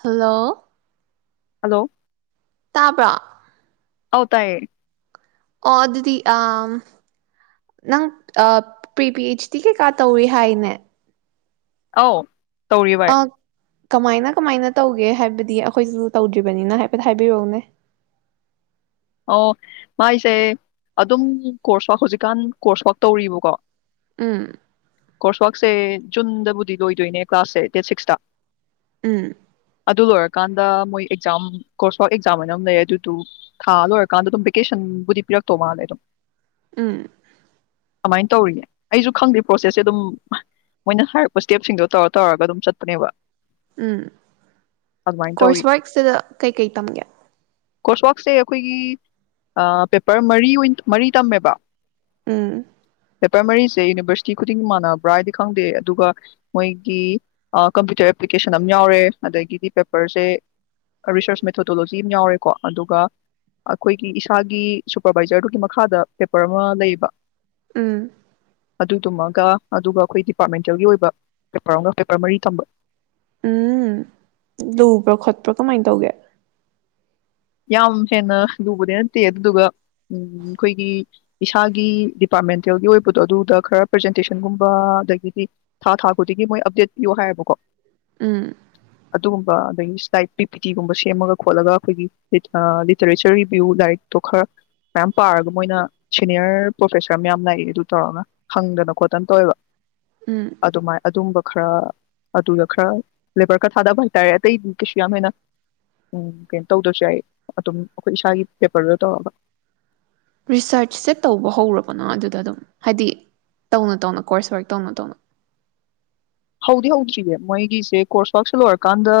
Hello hello ꯇꯥꯕ꯭ꯔꯥ ꯍꯥꯎ ꯇꯑꯌꯦ ꯑꯣ ꯑꯗꯨꯗꯤ ꯅꯪ ꯄ꯭ꯔꯤ ꯄꯤ ꯑꯩꯆꯇꯗꯤ ꯀꯩꯀꯥ ꯇꯧꯏ ꯍꯥꯏꯅꯦ ꯑ ꯇꯧꯔꯤ ꯚꯏ ꯀꯃꯥꯏꯅ ꯀꯃꯥꯏꯅ ꯇꯧꯒꯦ ꯍꯥꯏꯕꯗꯤ ꯑꯩꯈꯣꯏꯁꯤꯁꯨ ꯇꯧꯗ꯭ꯔꯤꯕꯅꯤꯅ ꯍꯥꯏꯐꯦꯠ ꯍꯥꯏꯕꯤꯔꯛꯎꯅꯦ ꯑꯣ ꯃꯥꯏꯁꯦ ꯑꯗꯨꯝ ꯀꯣꯔꯁ ꯋꯥꯥꯛ ꯍꯧꯖꯤꯛꯀꯥꯟ ꯀꯣꯔꯁ ꯋꯥꯛ ꯇꯧꯔꯤꯕꯀꯣ ꯎꯝ ꯀꯣꯔꯁ ꯋꯥꯔꯥꯛꯁꯦ ꯖꯨꯟꯗꯕꯨꯗꯤ ꯂꯣꯏꯗꯣꯏꯅꯦ ꯀ꯭ꯂꯥꯁꯁꯦ ꯗꯦꯠ ꯁꯤꯛꯁꯇ ꯎꯝ ꯑꯗꯨ ꯂꯣꯏꯔꯀꯥꯟꯗ ꯃꯣꯏ ꯑꯦꯛꯖꯥꯝ ꯀꯣꯔꯁ ꯋꯥꯐ ꯑꯦꯛꯖꯥꯝ ꯍꯥꯏꯅ ꯑꯃ ꯂꯩ ꯑꯗꯨꯗꯨ ꯊꯥ ꯂꯣꯏꯔꯀꯥꯟꯗ ꯑꯗꯨꯝ ꯚꯦꯀꯦꯁꯟꯕꯨꯗꯤ ꯄꯤꯔꯛꯇꯧ ꯃꯥꯜꯂꯦ ꯑꯗꯨꯝ ꯎꯝ ꯀꯃꯥꯏꯅ ꯇꯧꯔꯤꯌꯦ ꯑꯩꯁꯨ ꯈꯪꯗꯦ ꯄ꯭ꯔꯣꯁꯦꯁꯁꯦ ꯑꯗꯨꯝ ꯃꯣꯏꯅ ꯍꯥꯏꯔꯛꯄ ꯁ꯭ꯇꯦꯞꯁꯤꯡꯗꯣ ꯇꯧꯔ ꯇꯧꯔꯒ ꯑꯗꯨꯝ ꯆꯠꯄꯅꯦꯕ ꯎꯝ ꯑꯗꯨꯃꯥꯏꯅ ꯇꯧꯔꯤ ꯀꯣꯔꯁ ꯋꯥꯔꯛꯁꯤꯗ ꯀꯩꯀꯩ ꯇꯝꯒꯦ ꯀꯣꯁ ꯋꯥꯁꯦ ꯑꯩꯈꯣꯏꯒꯤ ꯑ ꯄꯦꯄꯔ ꯃꯔꯤ ꯃꯔꯤ ꯇꯝꯃꯦꯕ ꯎꯝ ꯄꯦꯄꯔ ꯃꯔꯤꯁꯦ ꯌꯨꯅꯤꯕꯔꯁꯤꯇꯤ ꯈꯨꯗꯤꯡ ꯃꯥꯟꯅꯕ꯭ꯔꯥ ꯍꯥꯏꯗꯤ ꯈꯪꯗꯦ ꯑꯗꯨꯒ ꯃꯣꯏꯒꯤ ꯀꯝꯄ꯭ꯌꯨꯇꯔ ꯑꯦꯄ꯭ꯂꯤꯀꯦꯁꯟ ꯑꯃ ꯌꯥꯎꯔꯦ ꯑꯗꯒꯤꯗꯤ ꯄꯦꯄꯔꯁꯦ ꯔꯤꯁꯔꯁ ꯃꯦꯊꯣꯗꯣꯂꯣꯖꯤ ꯑꯃ ꯌꯥꯎꯔꯦꯀꯣ ꯑꯗꯨꯒ ꯑꯈꯣꯏꯒꯤ ꯏꯁꯥꯒꯤ ꯁꯨꯄꯔꯕꯥꯏꯖꯔꯗꯨꯒꯤ ꯃꯈꯥꯗ ꯄꯦꯄꯔ ꯑꯃ ꯂꯩꯌꯦꯕ ꯎꯝ ꯑꯗꯨꯗꯨꯝꯃꯒ ꯑꯗꯨꯒ ꯑꯩꯈꯣꯏ ꯗꯤꯄꯥꯔꯠꯃꯦꯟꯇꯦꯜꯒꯤ ꯑꯣꯏꯕ ꯄꯦꯄꯔ ꯑꯃꯒ ꯄꯦꯄꯔ ꯃꯔꯤ ꯊꯝꯕ ꯎꯝ ꯂꯨꯕ꯭ꯔꯥ ꯈꯣꯠꯄ꯭ꯔꯥ ꯀꯃꯥꯏꯅ ꯇꯧꯒꯦ ꯌꯥꯝ ꯍꯦꯟꯅ ꯂꯨꯕꯗꯤ ꯅꯠꯇꯦ ꯑꯗꯨꯗꯨꯒ ꯑꯩꯈꯣꯏꯒꯤ ꯏꯁꯥꯒꯤ ꯗꯤꯄꯥꯔꯠꯃꯦꯟꯇꯦꯜꯒꯤ ꯑꯣꯏꯕꯗꯣ ꯑꯗꯨꯗ ꯈꯔ ꯄ꯭ꯔꯖꯦꯟꯇꯦꯁꯟꯒꯨꯝꯕ ꯑꯗꯒꯤꯗꯤ ꯊꯥ ꯊꯥ ꯈꯨꯗꯤꯒꯤ ꯃꯣꯏ ꯑꯞꯗꯦꯠ ꯄꯌꯣ ꯍꯥꯏꯌꯦꯕꯀꯣ ꯎꯝ ꯑꯗꯨꯒꯨꯝꯕ ꯑꯗꯒꯤ ꯁ꯭ꯂꯥꯏꯠ ꯄꯤ ꯄꯤ ꯇꯤ ꯒꯨꯝꯕ ꯁꯦꯝꯃꯒ ꯈꯣꯠꯂꯒ ꯑꯩꯈꯣꯏꯒꯤ ꯑ ꯂꯤꯇꯔꯦꯆꯔ ꯔꯤꯕꯤꯌꯨ ꯂꯥꯏꯔꯤꯛꯇꯣ ꯈꯔ ꯃꯌꯥꯝ ꯄꯥꯔꯒ ꯃꯣꯏꯅ ꯁꯤꯅꯤꯌꯔ ꯄ꯭ꯔꯣꯐꯦꯁꯔ ꯃꯌꯥꯝ ꯂꯥꯛꯏ ꯑꯗꯨ ꯇꯧꯔꯒ ꯍꯪꯗꯅ ꯈꯣꯠꯇꯅ ꯇꯧꯋꯦꯕ ꯎꯝ ꯑꯗꯨꯃꯥꯏ ꯑꯗꯨꯝꯕ ꯈꯔ ꯑꯗꯨꯗ ꯈꯔ ꯂꯦꯕꯔ ꯈꯔ ꯊꯥꯗꯕ ꯍꯥꯏꯇꯥꯔꯦ ꯑꯇꯩꯗꯤ ꯀꯩꯁꯨ ꯌꯥꯝ ꯍꯦꯟꯅ ꯀꯩꯅꯣ ꯇꯧꯗ꯭ꯔꯁꯨ ꯌꯥꯏ ꯑꯗꯨꯝ ꯑꯈꯣꯏ ꯏꯁꯥꯒꯤ ꯄꯦꯄꯔꯗ ꯇꯧꯔꯒ ꯔꯤꯁꯔꯁꯁꯦ ꯇꯧꯕ ꯍꯧꯔꯕꯅꯣ ꯑꯗꯨꯗ ꯑꯗꯨꯝ ꯍꯥꯏꯗꯤ ꯇꯧꯅ ꯇꯧꯅ ꯀꯣꯔꯁ ꯋꯥꯔꯛ ꯇꯧꯅ ꯇꯧꯅ ꯍꯧꯗꯤ ꯍꯧꯗ꯭ꯔꯤꯌꯦ ꯃꯣꯏꯒꯤꯁꯦ ꯀꯣꯔꯁ ꯋꯛꯁꯦ ꯂꯣꯏꯔꯀꯥꯟꯗ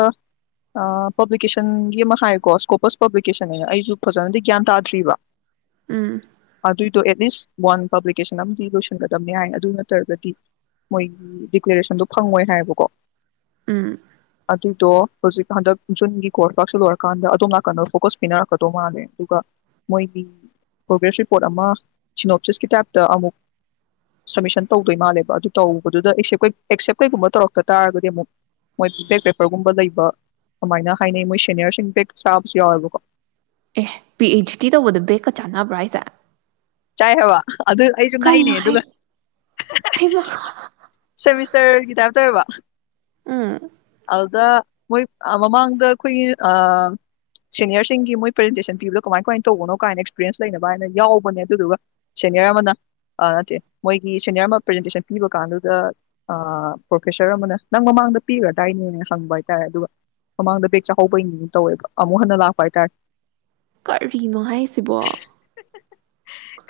ꯄꯕ꯭ꯂꯤꯀꯦꯁꯟꯒꯤ ꯑꯃ ꯍꯥꯏꯌꯦꯀꯣ ꯁꯀꯣꯄꯁ ꯄꯕ꯭ꯂꯤꯀꯦꯁꯟ ꯍꯥꯏꯅ ꯑꯩꯁꯨ ꯐꯖꯅꯗꯤ ꯒ꯭ꯌꯥꯟ ꯇꯥꯗ꯭ꯔꯤꯕ ꯎꯝ ꯑ ꯗꯨꯏꯗꫭ ꯑꯦꯠꯂꯤꯁ ꯋꯥꯟ ꯄꯕ꯭ꯂꯤꯀꯦꯁꯟ ꯑꯃꯗꯤ ꯂꯣꯏꯁꯤꯟꯒꯗꯕꯅꯤ ꯍꯥꯏ ꯑꯗꯨ ꯅꯠꯇ꯭ꯔꯒꯗꯤ ꯃꯣꯏꯒꯤ ꯗꯤꯀ꯭ꯂꯦꯔꯦꯁꯟꯗꯣ ꯐꯪꯉꯣꯏ ꯍꯥꯏꯌꯦꯕꯀꯣ ꯎꯝ ꯑꯗꯨꯗꯣ ꯍꯧꯖꯤꯛ ꯍꯟꯗꯛ ꯖꯨꯟꯒꯤ ꯀꯣꯔꯁꯇꯥꯛꯁꯨ ꯂꯣꯏꯔꯀꯥꯟꯗ ꯑꯗꯣꯝ ꯅꯥꯀꯟꯗ ꯐꯣꯀꯁ ꯄꯤꯅꯔꯛꯀꯗꯧ ꯃꯥꯜꯂꯦ ꯑꯗꯨꯒ ꯃꯣꯏꯒꯤ ꯄ꯭ꯔꯣꯒ꯭ꯔꯦꯁ ꯔꯤꯄꯣꯔꯠ ꯑꯃ ꯁꯤꯅꯣꯞꯁꯤꯁꯀꯤ ꯇꯥꯏꯞꯇ ꯑꯃꯨꯛ ꯁꯝꯃꯤꯁꯟ ꯇꯧꯗꯣꯏ ꯃꯥꯜꯂꯦꯕ ꯑꯗꯨ ꯇꯧꯕꯗꯨꯗ ꯑꯦꯛꯁꯦꯝ ꯑꯦꯛꯁꯦꯞ ꯀꯩꯒꯨꯝꯕ ꯇꯧꯔꯛꯇ ꯇꯥꯔꯒꯗꯤ ꯑꯃꯨꯛ ꯃꯣꯏ ꯕꯦꯛ ꯄꯦꯄꯔꯒꯨꯝꯕ ꯂꯩꯕ ꯑꯗꯨꯃꯥꯏꯅ ꯍꯥꯏꯅꯩ ꯃꯣꯏ ꯁꯦꯅꯤꯌꯔꯁꯤꯡ ꯕꯦꯛ ꯁꯥꯥꯕꯁꯨ ꯌꯥꯎꯋꯦꯕ ꯑꯦ ꯄꯤ ꯍꯩꯁ ꯗꯤ ꯇꯧꯕꯗ ꯕꯦꯒꯀ ꯆꯥꯟꯅꯕ꯭ꯔꯥ ꯍꯥꯏꯁꯦ ꯆꯥꯏ ꯍꯥꯏꯕ ꯑꯗꯨ ꯑꯩꯁꯨ ꯉꯥꯛꯏꯅꯦ ꯀꯩꯅꯣ ꯑꯗꯨꯒ ꯍꯥꯏꯁꯦ ꯍꯩꯃꯥ ꯁꯦꯃꯤꯁꯇꯔꯒꯤ ꯇꯥꯏꯞ ꯇꯧꯋꯦꯕ ꯎꯝ ꯗ ꯃꯣꯏ ꯃꯃꯥꯡꯗ ꯑꯩꯈꯣꯏꯒꯤꯑ ꯁꯦꯅꯤꯌꯔꯁꯤꯡꯒꯤ ꯃꯣꯏ ꯄ꯭ꯔꯖꯦꯟꯇꯦꯁꯟ ꯄꯤꯕꯗꯣ ꯀꯃꯥꯏ ꯀꯃꯥꯏꯅ ꯇꯧꯕꯅꯣ ꯀꯥꯏꯅ ꯑꯦꯛꯁꯄꯤꯔꯤꯌꯦꯟꯁ ꯂꯩꯅꯕ ꯍꯥꯏꯅ ꯌꯥꯎꯕꯅꯦ ꯑꯗꯨꯗꯨꯒ ꯁꯦꯅꯤꯌꯔ ꯑꯃꯅ ꯅꯠꯇꯦ ꯃꯣꯏꯒꯤ ꯁꯦꯅꯤꯌꯔ ꯑꯃ ꯄ꯭ꯔꯖꯦꯟꯇꯦꯁꯟ ꯄꯤꯕ ꯀꯥꯟꯗꯨꯗ ꯄ꯭ꯔꯣꯐꯦꯁꯔ ꯑꯃꯅ ꯅꯪ ꯃꯃꯥꯡꯗ ꯄꯤꯈ꯭ꯔꯗꯥꯏꯅꯦꯅ ꯍꯪꯕ ꯍꯥꯏꯇꯥꯔꯦ ꯑꯗꯨꯒ ꯃꯃꯥꯡꯗ ꯕꯦꯛ ꯆꯥꯍꯧꯕꯒꯤ ꯇꯧꯋꯦꯕ ꯑꯃꯨꯛ ꯍꯟꯅ ꯂꯥꯛꯄ ꯍꯥꯏꯇꯥꯔꯦ ꯀꯔꯤꯅꯣ ꯍꯥꯏꯁꯤꯕꯣ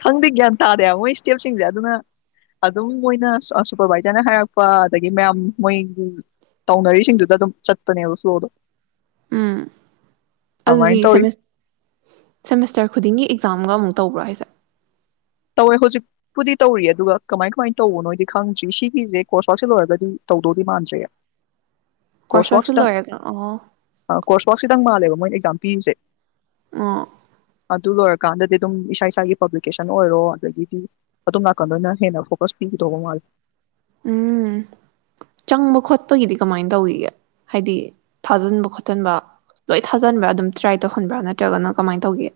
ꯈꯪꯗꯦ ꯒ꯭ꯌꯥꯟ ꯇꯥꯗꯦꯕ ꯃꯣꯏ ꯏꯁꯇꯦꯞꯁꯤꯡꯁꯦ ꯑꯗꯨꯅ ꯑꯗꯨꯝ ꯃꯣꯏꯅ ꯁꯨꯄꯔꯕꯥꯏꯖꯔꯅ ꯍꯥꯏꯔꯛꯄ ꯑꯗꯒꯤ ꯃꯌꯥꯝ ꯃꯣꯏꯒꯤ ꯇꯧꯅꯔꯤꯁꯤꯡꯗꯨꯗ ꯑꯗꯨꯝ ꯆꯠꯄꯅꯦꯕ ꯐ꯭ꯂꯣꯗꯣ ꯎꯝ ꯑꯗꯨꯗꯤ ꯑꯗꯨꯃꯥꯏꯅ ꯇꯧꯔꯤ ꯁꯦꯃꯤꯁ ꯁꯦꯃꯤꯁꯇꯔ ꯈꯨꯗꯤꯡꯒꯤ ꯑꯦꯛꯖꯥꯝꯒ ꯑꯃꯨꯛ ꯇꯧꯕ꯭ꯔꯥ ꯍꯥꯏꯁꯦ ꯇꯧꯋꯦ ꯍꯧꯖꯤꯛꯄꯨꯗꯤ ꯇꯧꯔꯤ ꯑꯗꯨꯒ ꯀꯃꯥꯏ ꯀꯃꯥꯏꯅ ꯇꯧꯕꯅꯣꯏꯗꯤ ꯈꯪꯗ꯭ꯔꯤ ꯁꯤꯒꯤꯁꯦ ꯀꯣꯔꯁ ꯥꯛꯁꯜ ꯂꯣꯏꯔꯒꯗꯤ ꯇꯧꯗꯧꯗꯤ ꯃꯥꯟꯗ꯭ꯔꯦ ꯀꯣꯔꯁ ꯋꯥꯔꯛ ꯋꯥꯔꯛꯁꯨ ꯁꯤꯇꯪ ꯂꯣꯏꯔꯒ ꯑꯣ ꯑ ꯀꯣꯔꯁ ꯋꯥꯛ ꯁꯤꯇꯪ ꯃꯥꯜꯂꯦꯕ ꯃꯣꯏ ꯑꯦꯛꯖꯥꯝ ꯄꯤꯔꯤꯁꯦ ꯑ ꯑꯗꯨ ꯂꯣꯏꯔꯀꯥꯟꯗꯗꯤ ꯑꯗꯨꯝ ꯏꯁꯥ ꯏꯁꯥꯒꯤ ꯄꯕ꯭ꯂꯤꯀꯦꯁꯟ ꯑꯣꯏꯔꯣ ꯑꯗꯒꯤꯗꯤ ꯑꯗꯨꯝ ꯅꯥꯀꯟꯗꯅ ꯍꯦꯟꯅ ꯐꯣꯀꯁ ꯄꯤꯒꯗꯧꯕ ꯃꯥꯜꯂꯦ ꯎꯝ ꯆꯪꯕ ꯈꯣꯠꯄꯒꯤꯗꯤ ꯀꯃꯥꯏꯅ ꯇꯧꯒꯤꯒꯦ ꯍꯥꯏꯗꯤ ꯊꯥꯖꯟꯕ ꯈꯣꯠꯆꯟꯕ ꯂꯣꯏ ꯊꯥꯖꯟꯕ꯭ꯔꯥ ꯑꯗꯨꯝ ꯇ꯭ꯔꯥꯏ ꯇꯧꯍꯟꯕ꯭ꯔꯥ ꯅꯠꯇ꯭ꯔꯒꯅ ꯀꯃꯥꯏꯅ ꯇꯧꯒꯦ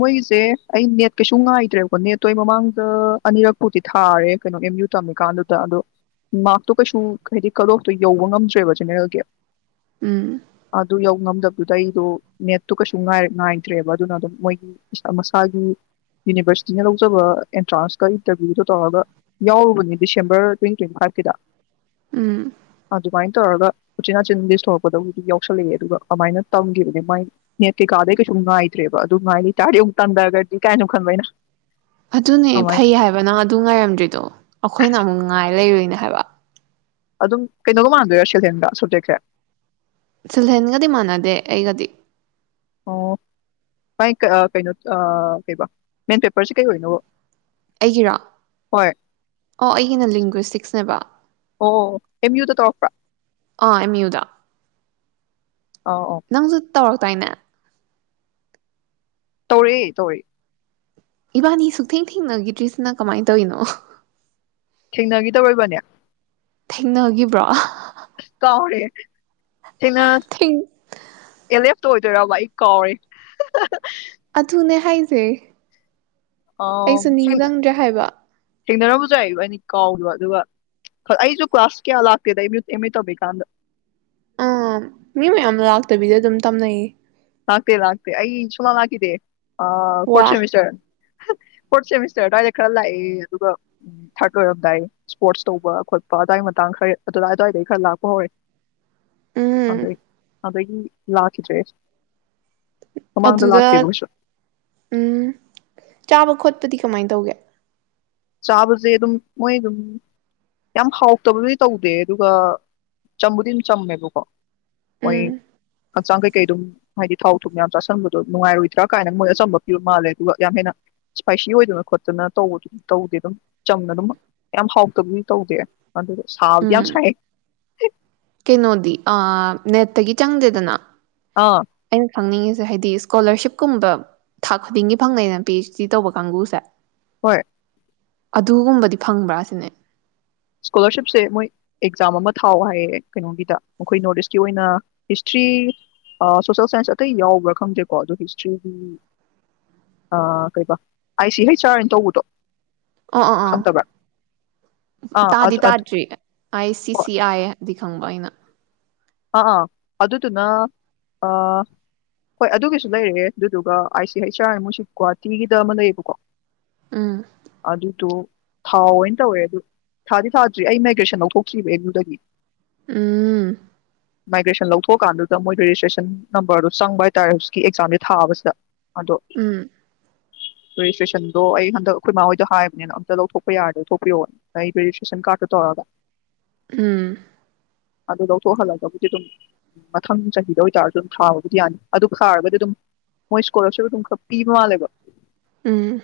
ꯃꯣꯏꯒꯤꯁꯦ ꯑꯩ ꯅꯦꯠ ꯀꯩꯁꯨ ꯉꯥꯏꯗ꯭ꯔꯦꯕꯀꯣ ꯅꯦꯠꯇꯣ ꯑꯩ ꯃꯃꯥꯡꯗ ꯑꯅꯤꯔꯛꯄꯨꯗꯤ ꯊꯥꯔꯦ ꯀꯩꯅꯣ ꯑꯦꯝ ꯌꯨ ꯇꯝꯃꯤꯀꯥꯟꯗꯨꯗ ꯑꯗꯣ ꯃꯥꯔꯛꯇꯣ ꯀꯩꯁꯨ ꯍꯥꯏꯗꯤ ꯀꯠ ꯑꯣꯐꯇꯣ ꯌꯧꯕ ꯉꯝꯗ꯭ꯔꯦꯕ ꯖꯦꯅꯦꯔꯦꯜꯒꯤ ꯎꯝ ꯑꯗꯨ ꯌꯧ ꯉꯝꯗꯕ ꯑꯗꯨꯗꯩꯗꯣ ꯅꯦꯠꯇꯨ ꯀꯩꯁꯨ ꯉꯥꯏꯇ꯭ꯔꯦꯕ ꯑꯗꯨꯅ ꯑꯗꯨꯝ ꯃꯣꯏꯒꯤ ꯏꯁꯥ ꯃꯁꯥꯒꯤ ꯌꯨꯅꯤꯕꯔꯁꯤꯇꯤꯅ ꯂꯧꯖꯕ ꯑꯦꯟꯇ꯭ꯔꯥꯟꯁꯀ ꯏꯟꯇꯔꯚꯤꯌꯨꯗꯣ ꯇꯧꯔꯒ ꯌꯥꯎꯔꯨꯕꯅꯦ ꯗꯤꯁꯦꯝꯕꯔ ꯇ꯭ꯋꯦꯟꯇ ꯇ꯭ꯋꯦꯟꯇꯤ ꯐꯥꯏꯚꯀꯤꯗ ꯎꯝ ꯑꯗꯨꯃꯥꯏꯅ ꯇꯧꯔꯒ ꯃꯆꯤꯟꯅꯥꯆꯤꯟ ꯂꯤꯁ ꯊꯣꯛꯂꯛꯄꯗꯕꯨꯗꯤ ꯌꯥꯎꯁꯜꯂꯛꯑꯦ ꯑꯗꯨꯒ ꯑꯗꯨꯃꯥꯏꯅ ꯇꯝꯈꯤꯕꯅꯦ ꯃꯥꯏ ꯅꯦꯠ ꯀꯩꯀꯥꯗꯩ ꯀꯩꯁꯨꯨꯝ ꯉꯥꯏꯗ꯭ꯔꯦꯕ ꯑꯗꯨꯉꯥꯏꯅꯤ ꯆꯥꯔ ꯑꯃꯨꯛ ꯇꯟꯊꯒꯗꯤ ꯀꯥꯏꯅꯣ ꯈꯟꯕꯩꯅ ꯑꯗꯨꯅꯦ ꯐꯩ ꯍꯥꯏꯕ ꯅꯪ ꯑꯗꯨ ꯉꯥꯏꯔꯝꯗ꯭ꯔꯤꯗꯣ ꯑꯩꯈꯣꯏꯅ ꯑꯃꯨꯛ ꯉꯥꯏ ꯂꯩꯔꯣꯏꯅꯦ ꯍꯥꯏꯕ ꯑꯗꯨꯝ ꯀꯩꯅꯣꯒ ꯃꯥꯟꯗꯣꯏꯔꯣ ꯁꯦꯜꯊꯦꯟꯒ ꯁꯨꯇꯦꯛꯈ꯭ꯔꯦ ꯁꯤꯜꯊꯦꯟꯒꯗꯤ ꯃꯥꯟꯅꯗꯦ ꯑꯩꯒꯗꯤ ꯑꯣ ꯃꯥꯏ ꯀꯩꯅꯣ ꯀꯩ ꯃꯦꯟ ꯄꯦꯄꯔꯁꯦ ꯀꯩꯅꯣ ꯑꯩꯒꯤꯔꯣ ꯑꯣ ꯑꯩꯒꯤꯅ ꯂꯤꯡꯒ꯭ꯋꯁꯇꯤꯛꯁꯅꯦꯕ ꯑꯣ ꯑꯣ ꯑꯦꯝ ꯌꯨꯗ ꯇꯧꯔꯛꯄ꯭ꯔꯥ ꯑꯥ ꯑꯦꯝ ꯌꯨꯗ ꯑ ꯑ ꯇꯧꯔꯛꯇꯣꯏꯅꯦ ꯇꯧꯔ ꯇꯧꯔ ꯏꯕꯥꯅꯤ ꯁꯨꯛꯊꯦꯡ ꯊꯦꯡꯅꯈꯤꯗ꯭ꯔꯤꯁꯤꯅ ꯀꯃꯥꯏꯅ ꯇꯧꯔꯤꯅꯣ ꯊꯦꯡꯅꯈꯤ ꯇꯧꯕꯅꯦ ꯊꯦꯡꯅꯈꯤꯕ꯭ꯔꯣ ꯀꯥꯎꯅꯦꯦ ꯊꯅꯂ ꯇꯣꯏꯗꯣꯏꯔꯕ ꯑꯩ ꯀꯥꯎꯔꯦ ꯍꯥꯏꯥꯏꯖꯩ ꯑꯝ ꯑꯩꯁꯨ ꯅꯤꯡꯁꯤꯡꯗ꯭ꯔꯦ ꯍꯥꯏꯕ ꯊꯦꯡꯅꯔꯝꯕꯁꯨ ꯍꯥꯏꯗ ꯏꯕꯥꯟꯅꯤ ꯀꯥꯎꯗꯣ ꯑꯗꯨꯒ ꯑꯩꯁꯨ ꯀ꯭ꯂꯥꯁ ꯀꯌꯥ ꯂꯥꯛꯇꯦꯗ ꯑꯦꯝ ꯑꯦ ꯇꯝꯃꯤ ꯀꯥꯟꯗ ꯑꯥ ꯃꯤ ꯃꯌꯥꯝ ꯂꯥꯛꯇꯕꯤꯗ ꯑꯗꯨꯝ ꯇꯝꯅꯩꯌꯦ ꯂꯥꯛꯇꯦ ꯂꯥꯛꯇꯦ ꯑꯩ ꯁꯨꯃꯥꯡ ꯂꯥꯛꯀꯗꯦ ꯑ ꯀꯣꯁꯦ ꯋꯥ ꯃꯤꯁꯔ ꯐꯣꯔꯠ ꯁꯦꯃꯤꯁꯇꯔ ꯑꯗꯨꯋꯥꯏꯗ ꯈꯔ ꯂꯥꯛꯑꯦ ꯑꯗꯨꯒ ꯎ ꯊꯥꯔꯠ ꯑꯣꯏꯔꯝꯗꯥꯏ ꯏꯁꯄꯣꯔꯠꯁ ꯇꯧꯕ ꯈꯣꯠꯄ ꯑꯗꯨꯋꯥꯏ ꯃꯇꯥꯡ ꯈꯔ ꯑꯗꯨꯋꯥꯏ ꯑꯗꯨꯋꯥꯏꯗꯩ ꯈꯔ ꯂꯥꯛꯄ ꯍꯧꯔꯦ ꯎꯝ ꯑꯗ ꯑꯗꯒꯤ ꯂꯥꯛꯈꯤꯗ꯭ꯔꯦ ꯃꯃꯥꯡꯗ ꯑꯗꯨꯗ ꯂꯥꯛꯇꯦꯕ ꯀꯩꯁꯨ ꯎꯝ ꯆꯥꯕ ꯈꯣꯠꯄ ꯞꯗꯤ ꯀꯃꯥꯏꯅ ꯇꯧꯒꯦ ꯆꯥꯕꯁꯦ ꯑꯗꯨꯝ ꯃꯣꯏ ꯑꯗꯨꯝ ꯌꯥꯝ ꯍꯥꯎꯇꯕꯗꯨꯗꯤ ꯇꯧꯗꯦ ꯑꯗꯨꯒ ꯆꯝꯕꯨꯗꯤ ꯑꯗꯨꯝ ꯆꯝꯃꯦꯕꯀꯣ ꯍꯣꯏ ꯎꯝ ꯍꯛꯆꯥꯡ ꯀꯩꯀꯩ ꯑꯗꯨꯝ ꯍꯥꯏꯗꯤ ꯊꯥꯎ ꯊ ꯊꯣꯛ ꯌꯥꯝ ꯆꯥꯥꯁꯟꯕꯗꯣ ꯅꯨꯡꯉꯥꯏꯔꯣꯏꯗ꯭ꯔꯥ ꯀꯥꯏꯅ ꯃꯣꯏ ꯑꯆꯝꯕ ꯄꯤꯕ ꯃꯥꯜꯂꯦ ꯑꯗꯨꯒ ꯌꯥꯝ ꯍꯦꯟꯅ ꯏꯁꯄꯥꯏꯁꯤ ꯑꯣꯏꯗꯅ ꯈꯣꯠꯇꯅ ꯇꯧꯕꯗꯨ ꯇꯧꯗꯦ ꯑꯗꯨꯝ ꯆꯝꯅ ꯑꯗꯨꯝ ꯌꯥꯝ ꯍꯥꯎꯇꯕꯗꯤ ꯇꯧꯗꯦ ꯑꯗꯨ ꯁꯥꯕꯗꯤ ꯌꯥꯝ ꯁꯥꯏ ꯀꯦꯩꯅꯣꯗꯤ ꯑ ꯅꯦꯔꯇꯩꯒꯤ ꯆꯪꯗꯦꯗꯅ ꯑꯥ ꯑ ꯈꯪꯅꯤꯡꯉꯤꯁꯦ ꯍꯥꯏꯗꯤ ꯏꯁꯀꯣꯂꯥꯔꯁꯤꯞꯀꯨꯝꯕ ꯊꯥ ꯈꯨꯗꯤꯡꯒꯤ ꯐꯪꯅꯩꯩꯅ ꯄꯤ ꯑꯩꯆ ꯗꯤ ꯇꯧꯕ ꯀꯥꯡꯕꯨꯁꯦ ꯍꯣꯏ ꯑꯗꯨꯒꯨꯝꯕꯗꯤ ꯐꯪꯕ꯭ꯔꯥ ꯁꯤꯅꯦ ꯏꯁꯀꯣꯂꯥꯔꯁꯤꯞꯁꯦ ꯃꯣꯏ ꯑꯦꯛꯖꯥꯝ ꯑꯃ ꯊꯥꯎ ꯍꯥꯏꯌꯦ ꯀꯩꯅꯣꯒꯤꯗ ꯃꯈꯣꯏ ꯅꯣꯔꯠ ꯏꯁꯀꯤ ꯑꯣꯏꯅ ꯍꯤꯁꯇ꯭ꯔꯤ ꯁꯣꯁꯦꯜ ꯁꯥꯏꯟꯁ ꯑꯇꯩ ꯌꯥꯎꯕ꯭ꯔꯥ ꯈꯪꯗꯦꯀꯣ ꯑꯗꯣ ꯍꯤꯁꯇ꯭ꯔꯤꯒꯤ ꯀꯩꯕ ꯑꯥꯏ ꯁꯤ ꯍꯩꯆ ꯑꯥꯔ ꯍꯥꯏꯅ ꯇꯧꯕꯗꯣ ꯑ ꯑꯥ ꯑꯥ ꯈꯪꯗꯕ꯭ꯔꯥ ꯑꯥ ꯇꯥꯗꯤ ꯑꯗꯨ ꯑꯗꯨ ꯇꯥꯗ꯭ꯔꯤ ꯑꯥꯏ ꯁꯤ ꯍꯣꯏ ꯁꯤ ꯑꯥꯏ ꯗꯤ ꯈꯪꯕ ꯑꯩꯅ ꯑꯥ ꯑꯥ ꯑꯗꯨꯗꯨꯅ ꯑꯥ ꯍꯣꯏ ꯑꯗꯨꯒꯤꯁꯨ ꯂꯩꯔꯦ ꯑꯗꯨꯗꯨꯒ ꯍꯩꯁ ꯑꯥꯔ ꯑꯥꯃꯨꯁꯤ ꯒꯨꯋꯥꯍꯥꯇꯤꯒꯤꯗ ꯑꯃ ꯂꯩꯌꯦꯕꯀꯣ ꯎꯝ ꯑꯗꯨꯗ‌ꯣ ꯇꯣ ꯊꯥꯎ ꯑꯣꯏꯅ ꯇꯧꯋꯦ ꯑꯗꯨ ꯊꯥꯗꯤ ꯊꯥꯗ꯭ꯔꯤ ꯑꯩ ꯃꯥꯏꯒ꯭ꯔꯦꯁꯟ ꯂꯧꯊꯣꯛꯇ꯭ꯔꯤꯕ ꯑꯦꯝ ꯌꯨꯗꯒꯤ ꯎꯝ ꯃꯥꯏꯒ꯭ꯔꯦꯁꯟ ꯂꯧꯊꯣꯛꯑꯀꯥꯟꯗꯨꯗ ꯃꯣꯏ ꯔꯦꯖꯤꯁꯇ꯭ꯔꯦꯁꯟ ꯅꯝꯕꯔꯗꯨꯣ ꯆꯪꯕ ꯍꯥꯏꯇꯥꯔꯦ ꯍꯧꯖꯤꯛꯀꯤ ꯑꯦꯛꯖꯥꯝꯁꯦ ꯊꯥꯕꯁꯤꯗ ꯑꯗꯣ ꯎꯝ ꯔꯦꯖꯤꯁꯇ꯭ꯔꯦꯁꯟꯗꯣ ꯑꯩ ꯍꯟꯗꯛ ꯑꯩꯈꯣꯏ ꯃꯥꯥꯍꯣꯏꯗ ꯍꯥꯏꯕꯅꯤꯅ ꯑꯝꯇ ꯂꯧꯊꯣꯛꯄ ꯌꯥꯔꯗꯤ ꯂꯧ ꯊꯣꯛꯄꯤꯔꯛꯑꯣ ꯑꯩ ꯔꯦꯖꯤꯁꯇ꯭ꯔꯦꯁꯟ ꯀꯥꯔꯠꯇꯣ ꯇꯧꯔꯒ ꯎꯝ ꯑꯗꯨ ꯂꯧ ꯊꯣꯛꯍꯜꯂꯒꯕꯨꯗꯤ ꯑꯗꯨꯝ ꯃꯊꯪ ꯆꯍꯤꯗ ꯑꯣꯏꯇꯥꯔꯁꯨ ꯑꯗꯨꯝ ꯊꯥꯕꯕꯨꯗꯤ ꯌꯥꯅꯤ ꯑꯗꯨ ꯊꯥꯔꯒꯗꯤ ꯑꯗꯨꯝ ꯃꯣꯏ ꯏꯁꯀꯣꯂꯔꯁꯤꯞ ꯑꯗꯨꯝ ꯈꯔ ꯄꯤꯕ ꯃꯥꯜꯂꯦꯕ ꯎꯝ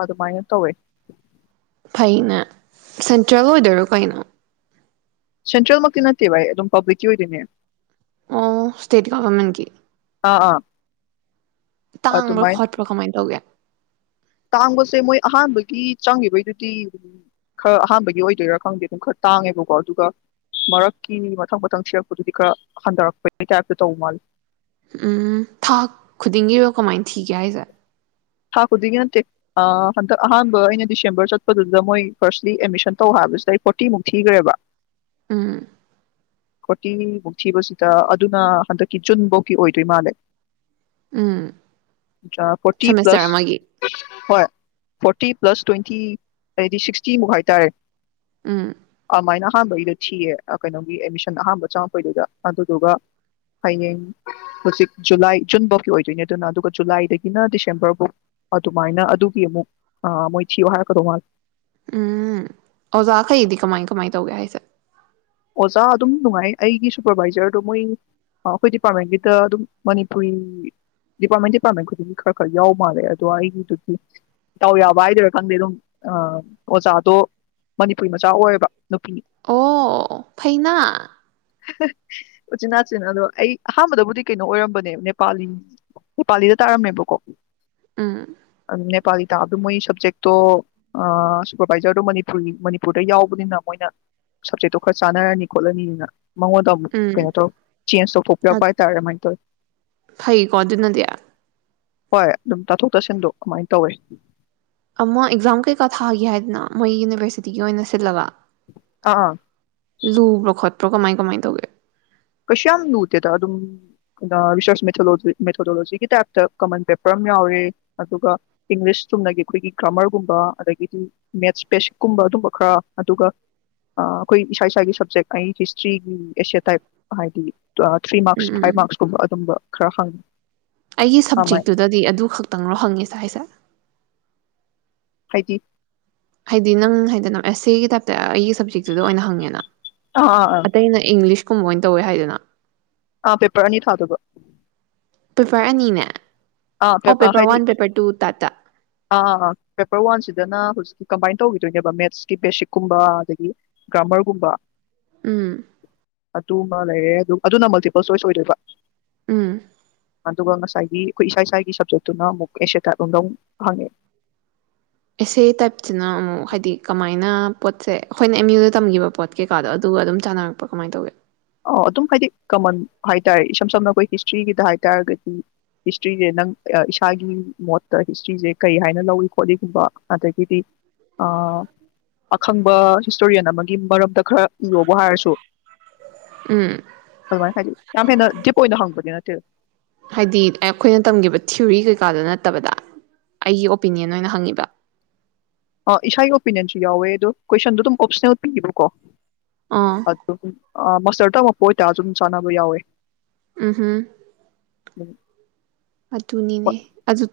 ꯑꯗꯨꯃꯥꯏ ꯇꯧꯋꯦ ꯐꯩꯅꯦ ꯁꯦꯟꯇ꯭ꯔꯦꯜ ꯑꯣꯏꯗꯣꯏꯔꯣ ꯀꯩꯅꯣ ꯁꯦꯟꯇ꯭ꯔꯦꯜꯃꯛꯇꯤ ꯅꯠꯇꯦ ꯚꯥꯏ ꯑꯗꯨꯝ ꯄꯥꯕ꯭ꯂꯤꯛꯀꯤ ꯑꯣꯏꯗꯣꯏꯅꯦ ꯑꯣ ꯁꯇꯦꯠ ꯒ‌ꯣꯕ꯭ꯔꯟꯃꯦꯟ ꯀꯤ ꯑꯥ ꯑꯥ ꯇꯥꯡꯕ꯭ꯔꯥ ꯑꯗꯨꯃꯥꯏꯅ ꯈꯣꯠꯄ꯭ꯔꯥ ꯀꯃꯥꯏꯅ ꯇꯧꯒꯦ ꯇꯥꯡꯕꯁꯦ ꯃꯣꯏ ꯑꯍꯥꯟꯕꯒꯤ ꯆꯪꯉꯒꯤꯕꯩꯗꯨꯗꯤ ꯈꯔ ꯑꯍꯥꯟꯕꯒꯤ ꯑꯣꯏꯗꯣꯏꯔꯥ ꯈꯪꯗꯦ ꯑꯗꯨꯝ ꯈꯔ ꯇꯥꯡꯉꯦꯕꯀꯣ ꯑꯗꯨꯒ ꯃꯔꯛꯀꯤꯅꯤ ꯃꯊꯪ ꯃꯊꯪ ꯁꯤꯔꯛꯄꯗꯨꯗꯤ ꯈꯔ ꯍꯟꯊꯔꯛꯄꯒꯤ ꯇꯥꯏꯞꯇ ꯇꯧ ꯃꯥꯜꯂꯦ ꯎꯝ ꯊꯥ ꯈꯨꯗꯤꯡꯒꯤꯔꯣ ꯀꯃꯥꯏꯅ ꯊꯤꯒꯦ ꯍꯥꯏꯁꯦ ꯊꯥ ꯈꯨꯗꯤꯡꯒꯤ ꯅꯠꯇꯦ ꯍꯟꯗꯛ ꯑꯍꯥꯟꯕ ꯑꯩꯅ ꯗꯤꯁꯦꯝꯕꯔ ꯆꯠꯄꯗꯨꯗ ꯃꯣꯏ ꯐꯥꯔꯁꯂꯤ ꯑꯦꯠꯃꯤꯁꯟ ꯇꯧ ꯍꯥꯏꯕꯁꯤꯗ ꯑꯩ ꯐꯣꯔꯇꯤꯃꯨꯛ ꯊꯤꯈ꯭ꯔꯦꯕ ꯎꯝ ꯐꯣꯔꯇꯤ ꯃꯨꯛ ꯊꯤꯕꯁꯤꯗ ꯑꯗꯨꯅ ꯍꯟꯗꯛꯀꯤ ꯖꯨꯟꯐꯧꯒꯤ ꯑꯣꯏꯗꯣꯏ ꯃꯥꯜꯂꯦ ꯎꯝ ꯐꯣꯔꯇꯤ ꯁꯦꯃꯤꯁꯇꯔ ꯑꯃꯒꯤ ꯍꯣꯏ ꯐꯣꯔꯇꯤ ꯄ꯭ꯂꯁ ꯇ꯭ꯋꯦꯟꯇꯤ ꯍꯥꯏꯗꯤ ꯁꯤꯛꯁꯇꯤꯃꯨꯛ ꯍꯥꯏꯇꯥꯔꯦ ꯎꯝ ꯀꯃꯥꯏꯅ ꯑꯍꯥꯟꯕꯩꯗ ꯊꯤꯌꯦ ꯀꯩꯅꯣꯒꯤ ꯑꯦꯗꯃꯤꯁꯟ ꯑꯍꯥꯟꯕ ꯆꯪꯉꯛꯄꯩꯗꯨꯗ ꯑꯗꯨꯗꯨꯒ ꯍꯌꯦꯡ ꯍꯧꯖꯤꯛ ꯖꯨꯂꯥꯏ ꯖꯨꯟꯐꯧꯒꯤ ꯑꯣꯏꯗꯣꯏꯅꯦ ꯑꯗꯨꯅ ꯑꯗꯨꯒ ꯖꯨꯂꯥꯏꯗꯒꯤꯅ ꯗꯤꯁꯦꯝꯕꯔ ꯑꯗꯨꯃꯥꯏꯅ ꯑꯗꯨꯒꯤ ꯑꯃꯨꯛ ꯑ ꯃꯣꯏ ꯊꯤꯌꯨ ꯍꯥꯏꯔꯛꯀꯗꯧ ꯃꯥꯂ ꯎꯝ ꯑꯣꯖꯥꯈꯩꯗꯤ ꯀꯃꯥꯏ ꯀꯃꯥꯏ ꯇꯧꯒꯦ ꯍꯥꯏꯁꯦ ꯑꯣꯖꯥ ꯑꯗꯨꯝ ꯅꯨꯡꯉꯥꯏ ꯑꯩꯒꯤ ꯁꯨꯄꯔꯕꯥꯏꯖꯔꯗꯣ ꯃꯣꯏ ꯑꯩꯈꯣꯏ ꯗꯤꯄꯥꯔꯠꯃꯦꯟꯒꯤꯗ ꯑꯗꯨꯝ ꯃꯅꯤꯄꯨꯔꯤ ꯗꯤꯄꯥꯔꯠꯃꯦꯟ ꯗꯤꯄꯥꯔꯠꯃꯦꯟ ꯈꯨꯗꯤꯡꯒꯤ ꯈꯔ ꯈꯔ ꯌꯥꯎ ꯃꯥꯜꯂꯦ ꯑꯗꯣ ꯑꯩꯒꯤꯗꯨꯗꯤ ꯏꯇꯥꯎ ꯌꯥꯕ ꯍꯥꯏꯗꯣꯏꯔꯥ ꯈꯪꯗꯦ ꯑꯗꯨꯝ ꯑꯣꯖꯥꯗꯣ ꯃꯅꯤꯄꯨꯔꯤ ꯃꯆꯥ ꯑꯣꯏꯌꯦꯕ ꯅꯨꯄꯤꯅꯤ ꯑꯣ ꯐꯩꯅꯥ ꯎꯆꯆꯤꯟꯅꯥꯆꯤꯟ ꯑꯗꯣ ꯑꯩ ꯑꯍꯥꯟꯕꯗꯕꯨꯗꯤ ꯀꯩꯅꯣ ꯑꯣꯏꯔꯝꯕꯅꯦ ꯅꯦꯄꯥꯂꯤ ꯅꯦꯄꯥꯂꯤꯗ ꯇꯥꯔꯝꯅꯦꯕꯀꯣ ꯎꯝ ꯅꯦꯄꯥꯂꯤ ꯇꯥꯕꯗ ꯃꯣꯏ ꯁꯞꯖꯦꯛꯇꯣ ꯁꯨꯄꯔꯕꯥꯏꯖꯔꯗꯣ ꯃꯅꯤꯄꯨꯔꯤ ꯃꯅꯤꯄꯨꯔꯗ ꯌꯥꯎꯕꯅꯤꯅ ꯃꯣꯏꯅ ꯁꯞꯖꯦꯛꯇꯣ ꯈꯔ ꯆꯥꯟꯅꯔꯅꯤ ꯈꯣꯠꯂꯅꯤꯅ ꯃꯉꯣꯟꯗ ꯑꯃꯨꯛ ꯎꯝ ꯀꯩꯅꯣ ꯇꯧ ꯆꯦꯟꯖ ꯇꯧꯊꯣꯛꯄꯤꯔꯛꯄ ꯍꯥꯏꯇꯥꯔꯦ ꯀꯃꯥꯏꯅ ꯇꯧꯋꯤ ꯐꯩꯀꯣ ꯑꯗꯨꯅꯗꯤ ꯍꯣꯏ ꯑꯗꯨꯝ ꯇꯥꯊꯣꯛ ꯇꯥꯁꯤꯟꯗ ꯑꯗꯨꯃꯥꯏꯅ ꯇꯧꯋꯤ ꯑꯃ ꯑꯦꯛꯖꯥꯝ ꯀꯩꯀꯥ ꯊꯥꯒꯦ ꯍꯥꯏꯗꯅ ꯃꯣꯏ ꯌꯨꯅꯤꯚꯔꯁꯤꯇꯤꯒꯤ ꯑꯣꯏꯅ ꯁꯤꯜꯂꯒ ꯑꯥ ꯑꯥ ꯂꯨ꯭ꯕꯔꯈꯠ ꯑ꯭ꯔꯣ ꯀꯃꯥꯏ ꯀꯃꯥꯏꯅ ꯇꯧꯒꯦ ꯀꯩꯁꯨ ꯌꯥꯝ ꯂꯨꯗꯦꯗ ꯑꯗꯨꯝ ꯔꯤꯁꯔꯁꯦ ꯃꯦꯊꯣꯗꯣꯂꯣꯖꯤꯒꯤ ꯇꯥꯏꯞꯇ ꯀꯃꯟ ꯄꯦꯄꯔ ꯑꯃ ꯌꯥꯎꯔꯦ ꯑꯗꯨꯒ ꯏꯪꯂꯤꯁ ꯆꯨꯝꯅꯒꯤ ꯑꯩꯈꯣꯏꯒꯤ ꯒ꯭ꯔꯥꯃꯔꯒꯨꯝꯕ ꯑꯗꯒꯤꯗꯤ ꯃꯦꯠꯁ ꯄꯦꯁꯤꯛꯀꯨꯝꯕ ꯑꯗꯨꯝꯕ ꯈꯔ ꯑꯗꯨꯒ ꯑꯩꯈꯣꯏ ꯏꯁꯥ ꯏꯁꯥꯒꯤ ꯁꯕꯖꯦꯛ ꯑꯩ ꯍꯤꯁꯇ꯭ꯔꯤꯒꯤ ꯑꯦꯁꯦ ꯇꯥꯏꯞ ꯍꯥꯗꯤ ꯊ꯭ꯔꯤ ꯎꯝ ꯃꯥꯔꯛꯁ ꯎꯝ ꯎꯝ ꯐꯥꯏꯚ ꯃꯥꯔꯛꯁꯀꯨꯝꯕ ꯑꯗꯨꯝꯕ ꯈ꯭ꯔ ꯍꯪ ꯑꯩꯒꯤ ꯁꯞꯖꯦꯛꯇꯨꯗꯗꯤ ꯑꯗꯨ ꯈꯛꯇꯪꯔꯣ ꯍꯪꯉꯁꯦ ꯍꯥꯏꯁꯦ ꯍꯥꯏꯗꯤ ꯍꯥꯏꯗꯤ ꯅꯪ ꯍꯥꯏꯗꯅ ꯑꯦꯁ ꯑꯦꯒꯤ ꯇꯥꯏꯞꯇ ꯑꯩꯒꯤ ꯁꯞꯖꯦꯛꯇꯨꯗ ꯑꯣꯏꯅ ꯍꯪꯉꯦꯅ ꯑꯥ ꯑꯥ ꯑꯥ ꯑꯇꯩ ꯑꯩꯅ ꯏꯪꯂꯤꯁꯀꯨꯝꯕ ꯑꯣꯏꯅ ꯇꯧꯋꯦ ꯍꯥꯏꯗꯅ ꯑꯥ ꯄꯦꯄꯔ ꯑꯅꯤ ꯊꯥꯗꯕ ꯄꯦꯄꯔ ꯑꯅꯤꯅꯦ ꯑꯣ ꯑꯥ ꯄꯦꯄꯔ ꯍꯥꯏꯗꯤ ꯋꯥꯟ ꯄꯦꯄꯔ ꯇꯨ ꯇꯥꯏꯞꯇ ꯑꯥꯥꯥ ꯄꯦꯄꯔ ꯋꯥꯟꯁꯤꯗꯅꯍꯧꯖꯤꯛ ꯀꯝꯕꯥꯏꯟ ꯇꯧꯈꯤꯗꯣꯏꯅꯦꯕ ꯃꯦꯠꯁꯀꯤ ꯕꯦꯁꯤꯛꯀꯨꯝꯕ ꯑꯗꯒꯤ ꯒ꯭ꯔꯥꯃꯔꯒꯨꯝꯕ ꯎꯝ ꯇꯨ ꯑꯃ ꯂꯩꯔꯦ ꯑꯗꯨ ꯑꯗꯨꯅ ꯃꯜꯇꯤꯄꯜ ꯆꯣꯏꯁ ꯑꯣꯏꯗꯣꯏꯕ ꯎꯝ ꯃꯗꯨꯒ ꯉꯁꯥꯏꯒꯤ ꯑꯩꯈꯣꯏ ꯏꯁꯥ ꯏꯁꯥꯒꯤ ꯁꯞꯖꯦꯛꯇꯨꯅ ꯑꯃꯨꯛ ꯑꯦꯁ ꯇꯥꯏꯠꯂꯣꯝꯗ ꯑꯃꯨꯛ ꯍꯪꯉꯦ ꯏꯁꯩ ꯇꯥꯏꯞꯁꯤꯅ ꯑꯃꯨꯛ ꯍꯥꯏꯗꯤ ꯀꯃꯥꯏꯅ ꯄꯣꯠꯁꯦ ꯑꯩꯈꯣꯏꯅ ꯑꯦꯝ ꯌꯨꯗ ꯇꯝꯈꯤꯕ ꯄꯣꯠ ꯀꯩꯀꯥꯗꯣ ꯑꯗꯨꯒ ꯑꯗꯨꯝ ꯆꯥꯟꯅꯔꯛꯄ ꯀꯃꯥꯏꯅ ꯇꯧꯒꯦ ꯑꯣ ꯑꯗꯨꯝ ꯍꯥꯏꯗꯤ ꯀꯃꯟ ꯍꯥꯏꯇꯥꯥꯔꯦ ꯏꯁꯝ ꯁꯝꯅ ꯑꯩꯈꯣꯏ ꯍꯤꯁꯇ꯭ꯔꯤꯒꯤꯗ ꯍꯥꯏ ꯇꯥꯔꯒꯗꯤ ꯍꯤꯁꯇ꯭ꯔꯤꯁꯦ ꯅꯪ ꯏꯁꯥꯒꯤ ꯃꯣꯠꯇ ꯍꯤꯁꯇ꯭ꯔꯤꯁꯦ ꯀꯩ ꯍꯥꯏꯅ ꯂꯧꯏ ꯈꯣꯠꯂꯤꯒꯨꯝꯕ ꯑꯗꯒꯤꯗꯤ ꯑꯈꯪꯕ ꯍꯤꯁꯇꯣꯔꯤꯌꯟ ꯑꯃꯒꯤ ꯃꯔꯝꯗ ꯈꯔ ꯏꯌꯣꯕ ꯍꯥꯏꯔꯁꯨ ꯎꯝ ꯐꯜꯃ ꯍꯥꯏꯔꯤ ꯌꯥꯝ ꯍꯦꯟꯅ ꯗꯤꯞ ꯑꯣꯏꯅ ꯍꯪꯕꯅꯤ ꯅꯠꯇꯦ ꯍꯥꯏꯗꯤ ꯑꯩꯈꯣꯏꯅ ꯇꯝꯒꯤꯈꯤꯕ ꯊꯤꯌꯔꯤ ꯀꯩꯀꯥꯗꯅ ꯐꯠꯇꯕꯗ ꯑꯩꯒꯤ ꯑꯣꯄꯤꯅꯤꯌꯟ ꯑꯣꯏꯅ ꯍꯪꯉꯤꯕ ꯑ, ꯏꯁꯥꯒꯤ ꯑꯣꯄꯤꯅꯤꯌꯟꯁꯨ ꯌꯥꯎꯋꯦ ꯑꯗꯣ ꯀꯣꯏꯁꯟꯗꯣ ꯑꯗꯨꯝ ꯑꯣꯞꯁꯟꯄꯤꯈꯤꯕꯕꯀꯣ ꯑꯥ ꯑ ꯑ ꯃꯁꯇꯔꯗ ꯑꯃꯛꯄ ꯑꯣꯏꯇꯥꯔꯁꯨ ꯑꯗꯨꯝ ꯆꯥꯟꯅꯕ ꯌꯥꯎꯋꯦ ꯎꯝ ꯎꯝ ꯑꯗꯨꯝ. ꯑꯗꯨꯅꯤꯅꯦ ꯍꯣꯏ ꯑꯗꯨ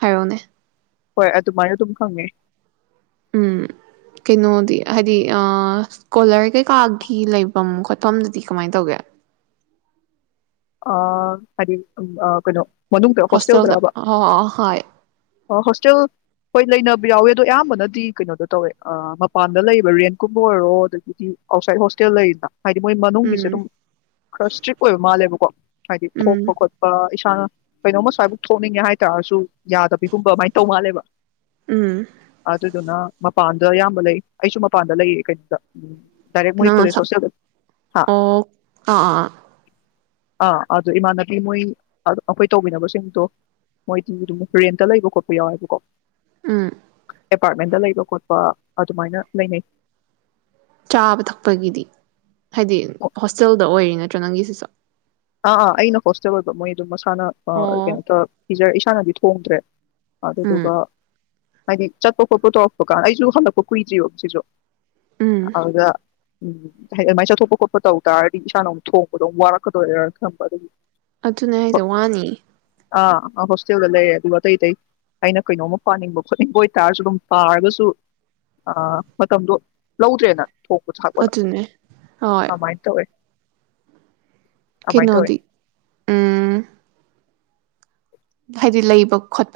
ꯍꯥꯏꯔꯛꯑꯣꯅꯦ ꯍꯣꯏ ꯑꯗꯨꯃꯥꯏꯅ ꯑꯗꯨꯝ ꯈꯪꯉꯦ ꯎꯝ ꯀꯩꯅꯣꯗꯤ ꯍꯥꯏꯗꯤ ꯏꯁꯀꯣꯂꯔ ꯀꯩꯀꯥꯒꯤ ꯂꯩꯐꯝ ꯈꯣꯠꯐꯝꯗꯨꯗꯤ ꯀꯃꯥꯏꯅ ꯇꯧꯒꯦ ꯑ ꯍꯥꯏꯗꯤ ꯑ ꯀꯩꯅꯣ ꯃꯅꯨꯡꯗ ꯍꯣꯁꯇꯦꯜꯦꯜꯗ ꯍꯣꯁꯇꯦꯜꯗꯔꯕ ꯍ ꯍꯣꯁꯇꯦꯜ ꯍꯣꯏ ꯂꯩꯅꯕ ꯌꯥꯎꯋꯦ ꯑꯗꯣ ꯑꯌꯥꯝꯕꯅꯗꯤ ꯀꯩꯅꯣꯗ ꯇꯧꯋꯦ ꯃꯄꯥꯟꯗ ꯂꯩꯕ ꯔꯦꯟꯠꯀꯨꯝꯕ ꯑꯣꯏꯔꯣ ꯑꯗꯒꯤꯗꯤ ꯑꯥꯎꯠꯁꯥꯏꯠ ꯍꯣꯁꯇꯦꯜ ꯂꯩꯔꯤꯅ ꯍꯥꯏꯗꯤ ꯃꯣꯏ ꯎꯝ ꯃꯅꯨꯡꯒꯤꯁꯦ ꯑꯗꯨꯝ ꯈꯔ ꯏꯁꯇ꯭ꯔꯤꯛ ꯑꯣꯏꯕ ꯃꯥꯜꯂꯦꯕ ꯀꯣ ꯍꯥꯏꯗꯤ ꯎꯝ ꯊꯣꯛꯄ ꯈꯣꯠꯄ ꯏꯁꯥꯅ ꯀꯩꯅꯣꯝꯃ ꯁꯥꯏꯐꯛ ꯊꯣꯛꯅꯤꯡꯉꯦ ꯍꯥꯏꯇꯥꯔꯁꯨ ꯌꯥꯗꯕꯤꯒꯨꯝꯕ ꯑꯗꯨꯃꯥꯏꯅ ꯇꯧ ꯃꯥꯜꯂꯦꯕ ꯎꯝ ꯑꯗꯨꯗꯨꯅ ꯃꯄꯥꯟꯗ ꯑꯌꯥꯝꯕ ꯂꯩ ꯑꯩꯁꯨ ꯃꯄꯥꯟꯗ ꯂꯩꯌꯦ ꯀꯩꯅꯣꯗ ꯎꯝ ꯔꯦ ꯃꯣꯏ ꯅꯪ ꯀ ꯁꯁꯦ ꯍꯥ ꯑꯣ ꯑꯥ ꯑꯥ ꯑꯥ ꯑꯗꯨꯗ ꯏꯃꯥꯟꯅꯕꯤ ꯃꯣꯏ ꯑꯩꯈꯣꯏ ꯇꯧꯕꯤꯅꯕꯁꯤꯡꯗꯣ ꯃꯣꯏꯗꯤ ꯑꯗꯨꯝ ꯔꯦꯟꯇ ꯂꯩꯕ ꯈꯣꯠꯄ ꯌꯥꯎꯋꯦꯕꯀꯣ ꯎꯝ ꯑꯦꯄꯥꯔꯠꯃꯦꯟꯗ ꯂꯩꯕ ꯈꯣꯠꯄ ꯑꯗꯨꯃꯥꯏꯅ ꯂꯩꯅꯩ ꯆꯥꯕ ꯊꯛꯄꯒꯤꯗꯤ ꯍꯥꯏꯗꯤ ꯍꯣꯁꯇꯦꯜꯗ ꯑꯣꯏꯔꯤꯅꯤ ꯆꯖꯅꯪꯒꯤꯁꯤꯁꯣ ꯑꯥ ꯑꯥ ꯑꯩꯅ ꯍꯣꯁꯇꯦꯜ ꯑꯣꯏꯕ ꯃꯣꯏ ꯑꯗꯨꯝ ꯑꯣ ꯅꯣ ꯄꯤꯖꯔꯦ ꯏꯁꯥꯅꯗꯤ ꯊꯣꯡꯗ꯭ꯔꯦ ꯎꯝ ꯑꯗꯗꯨꯒ ꯍꯥꯏꯗꯤ ꯆꯠꯄ ꯈꯣꯠꯄ ꯇꯧꯔꯛꯄꯀꯥ ꯑꯩꯁꯨ ꯍꯜꯂꯛꯄ ꯀꯨꯏꯗ꯭ꯔꯤꯣ ꯁꯤꯁꯨ ꯎꯝ ꯍꯗ ꯎꯝ ꯍꯥꯏꯗꯤ ꯑꯗꯨꯃꯥꯏꯅ ꯆꯠꯊꯣꯛꯄ ꯈꯣꯠꯄ ꯇꯧ ꯇꯥꯔꯗꯤ ꯏꯁꯥꯅ ꯑꯃꯨꯛ ꯊꯣꯡꯕꯗꯣꯝ ꯋꯥꯔꯛꯀꯗꯔ ꯀꯝꯕꯔ ꯑꯗꯨꯅꯦ ꯍꯥꯏꯁꯦ ꯋꯥꯅꯤ ꯑꯥ ꯍꯣꯁꯇꯦꯜꯗ ꯂꯩꯔꯦ ꯑꯗꯨꯒ ꯑꯇꯩ ꯑꯇꯩ ꯑꯩꯅ ꯀꯩꯅꯣꯝꯃ ꯄꯥꯅꯤꯡꯕ ꯈꯣꯠꯅꯤꯡꯕ ꯑꯣꯏꯇꯥꯔꯁꯨ ꯑꯗꯨꯝ ꯄꯥꯔꯒꯁꯨ ꯃꯇꯝꯗꯣ ꯂꯧꯗ꯭ꯔꯦꯅ ꯊꯣꯛ ꯊꯕ ꯂꯦ ꯑꯗꯨꯅꯦ ꯍꯣꯏ ꯀꯃꯥꯏꯅ ꯇꯧꯋꯦ [unintelligible] ꯀꯃꯥꯏꯅ ꯇꯧꯋꯦ ꯀꯩꯅꯣꯗꯤ ꯎꯝ ꯍꯥꯏꯗꯤ ꯂꯩꯕ ꯈꯣꯠꯄ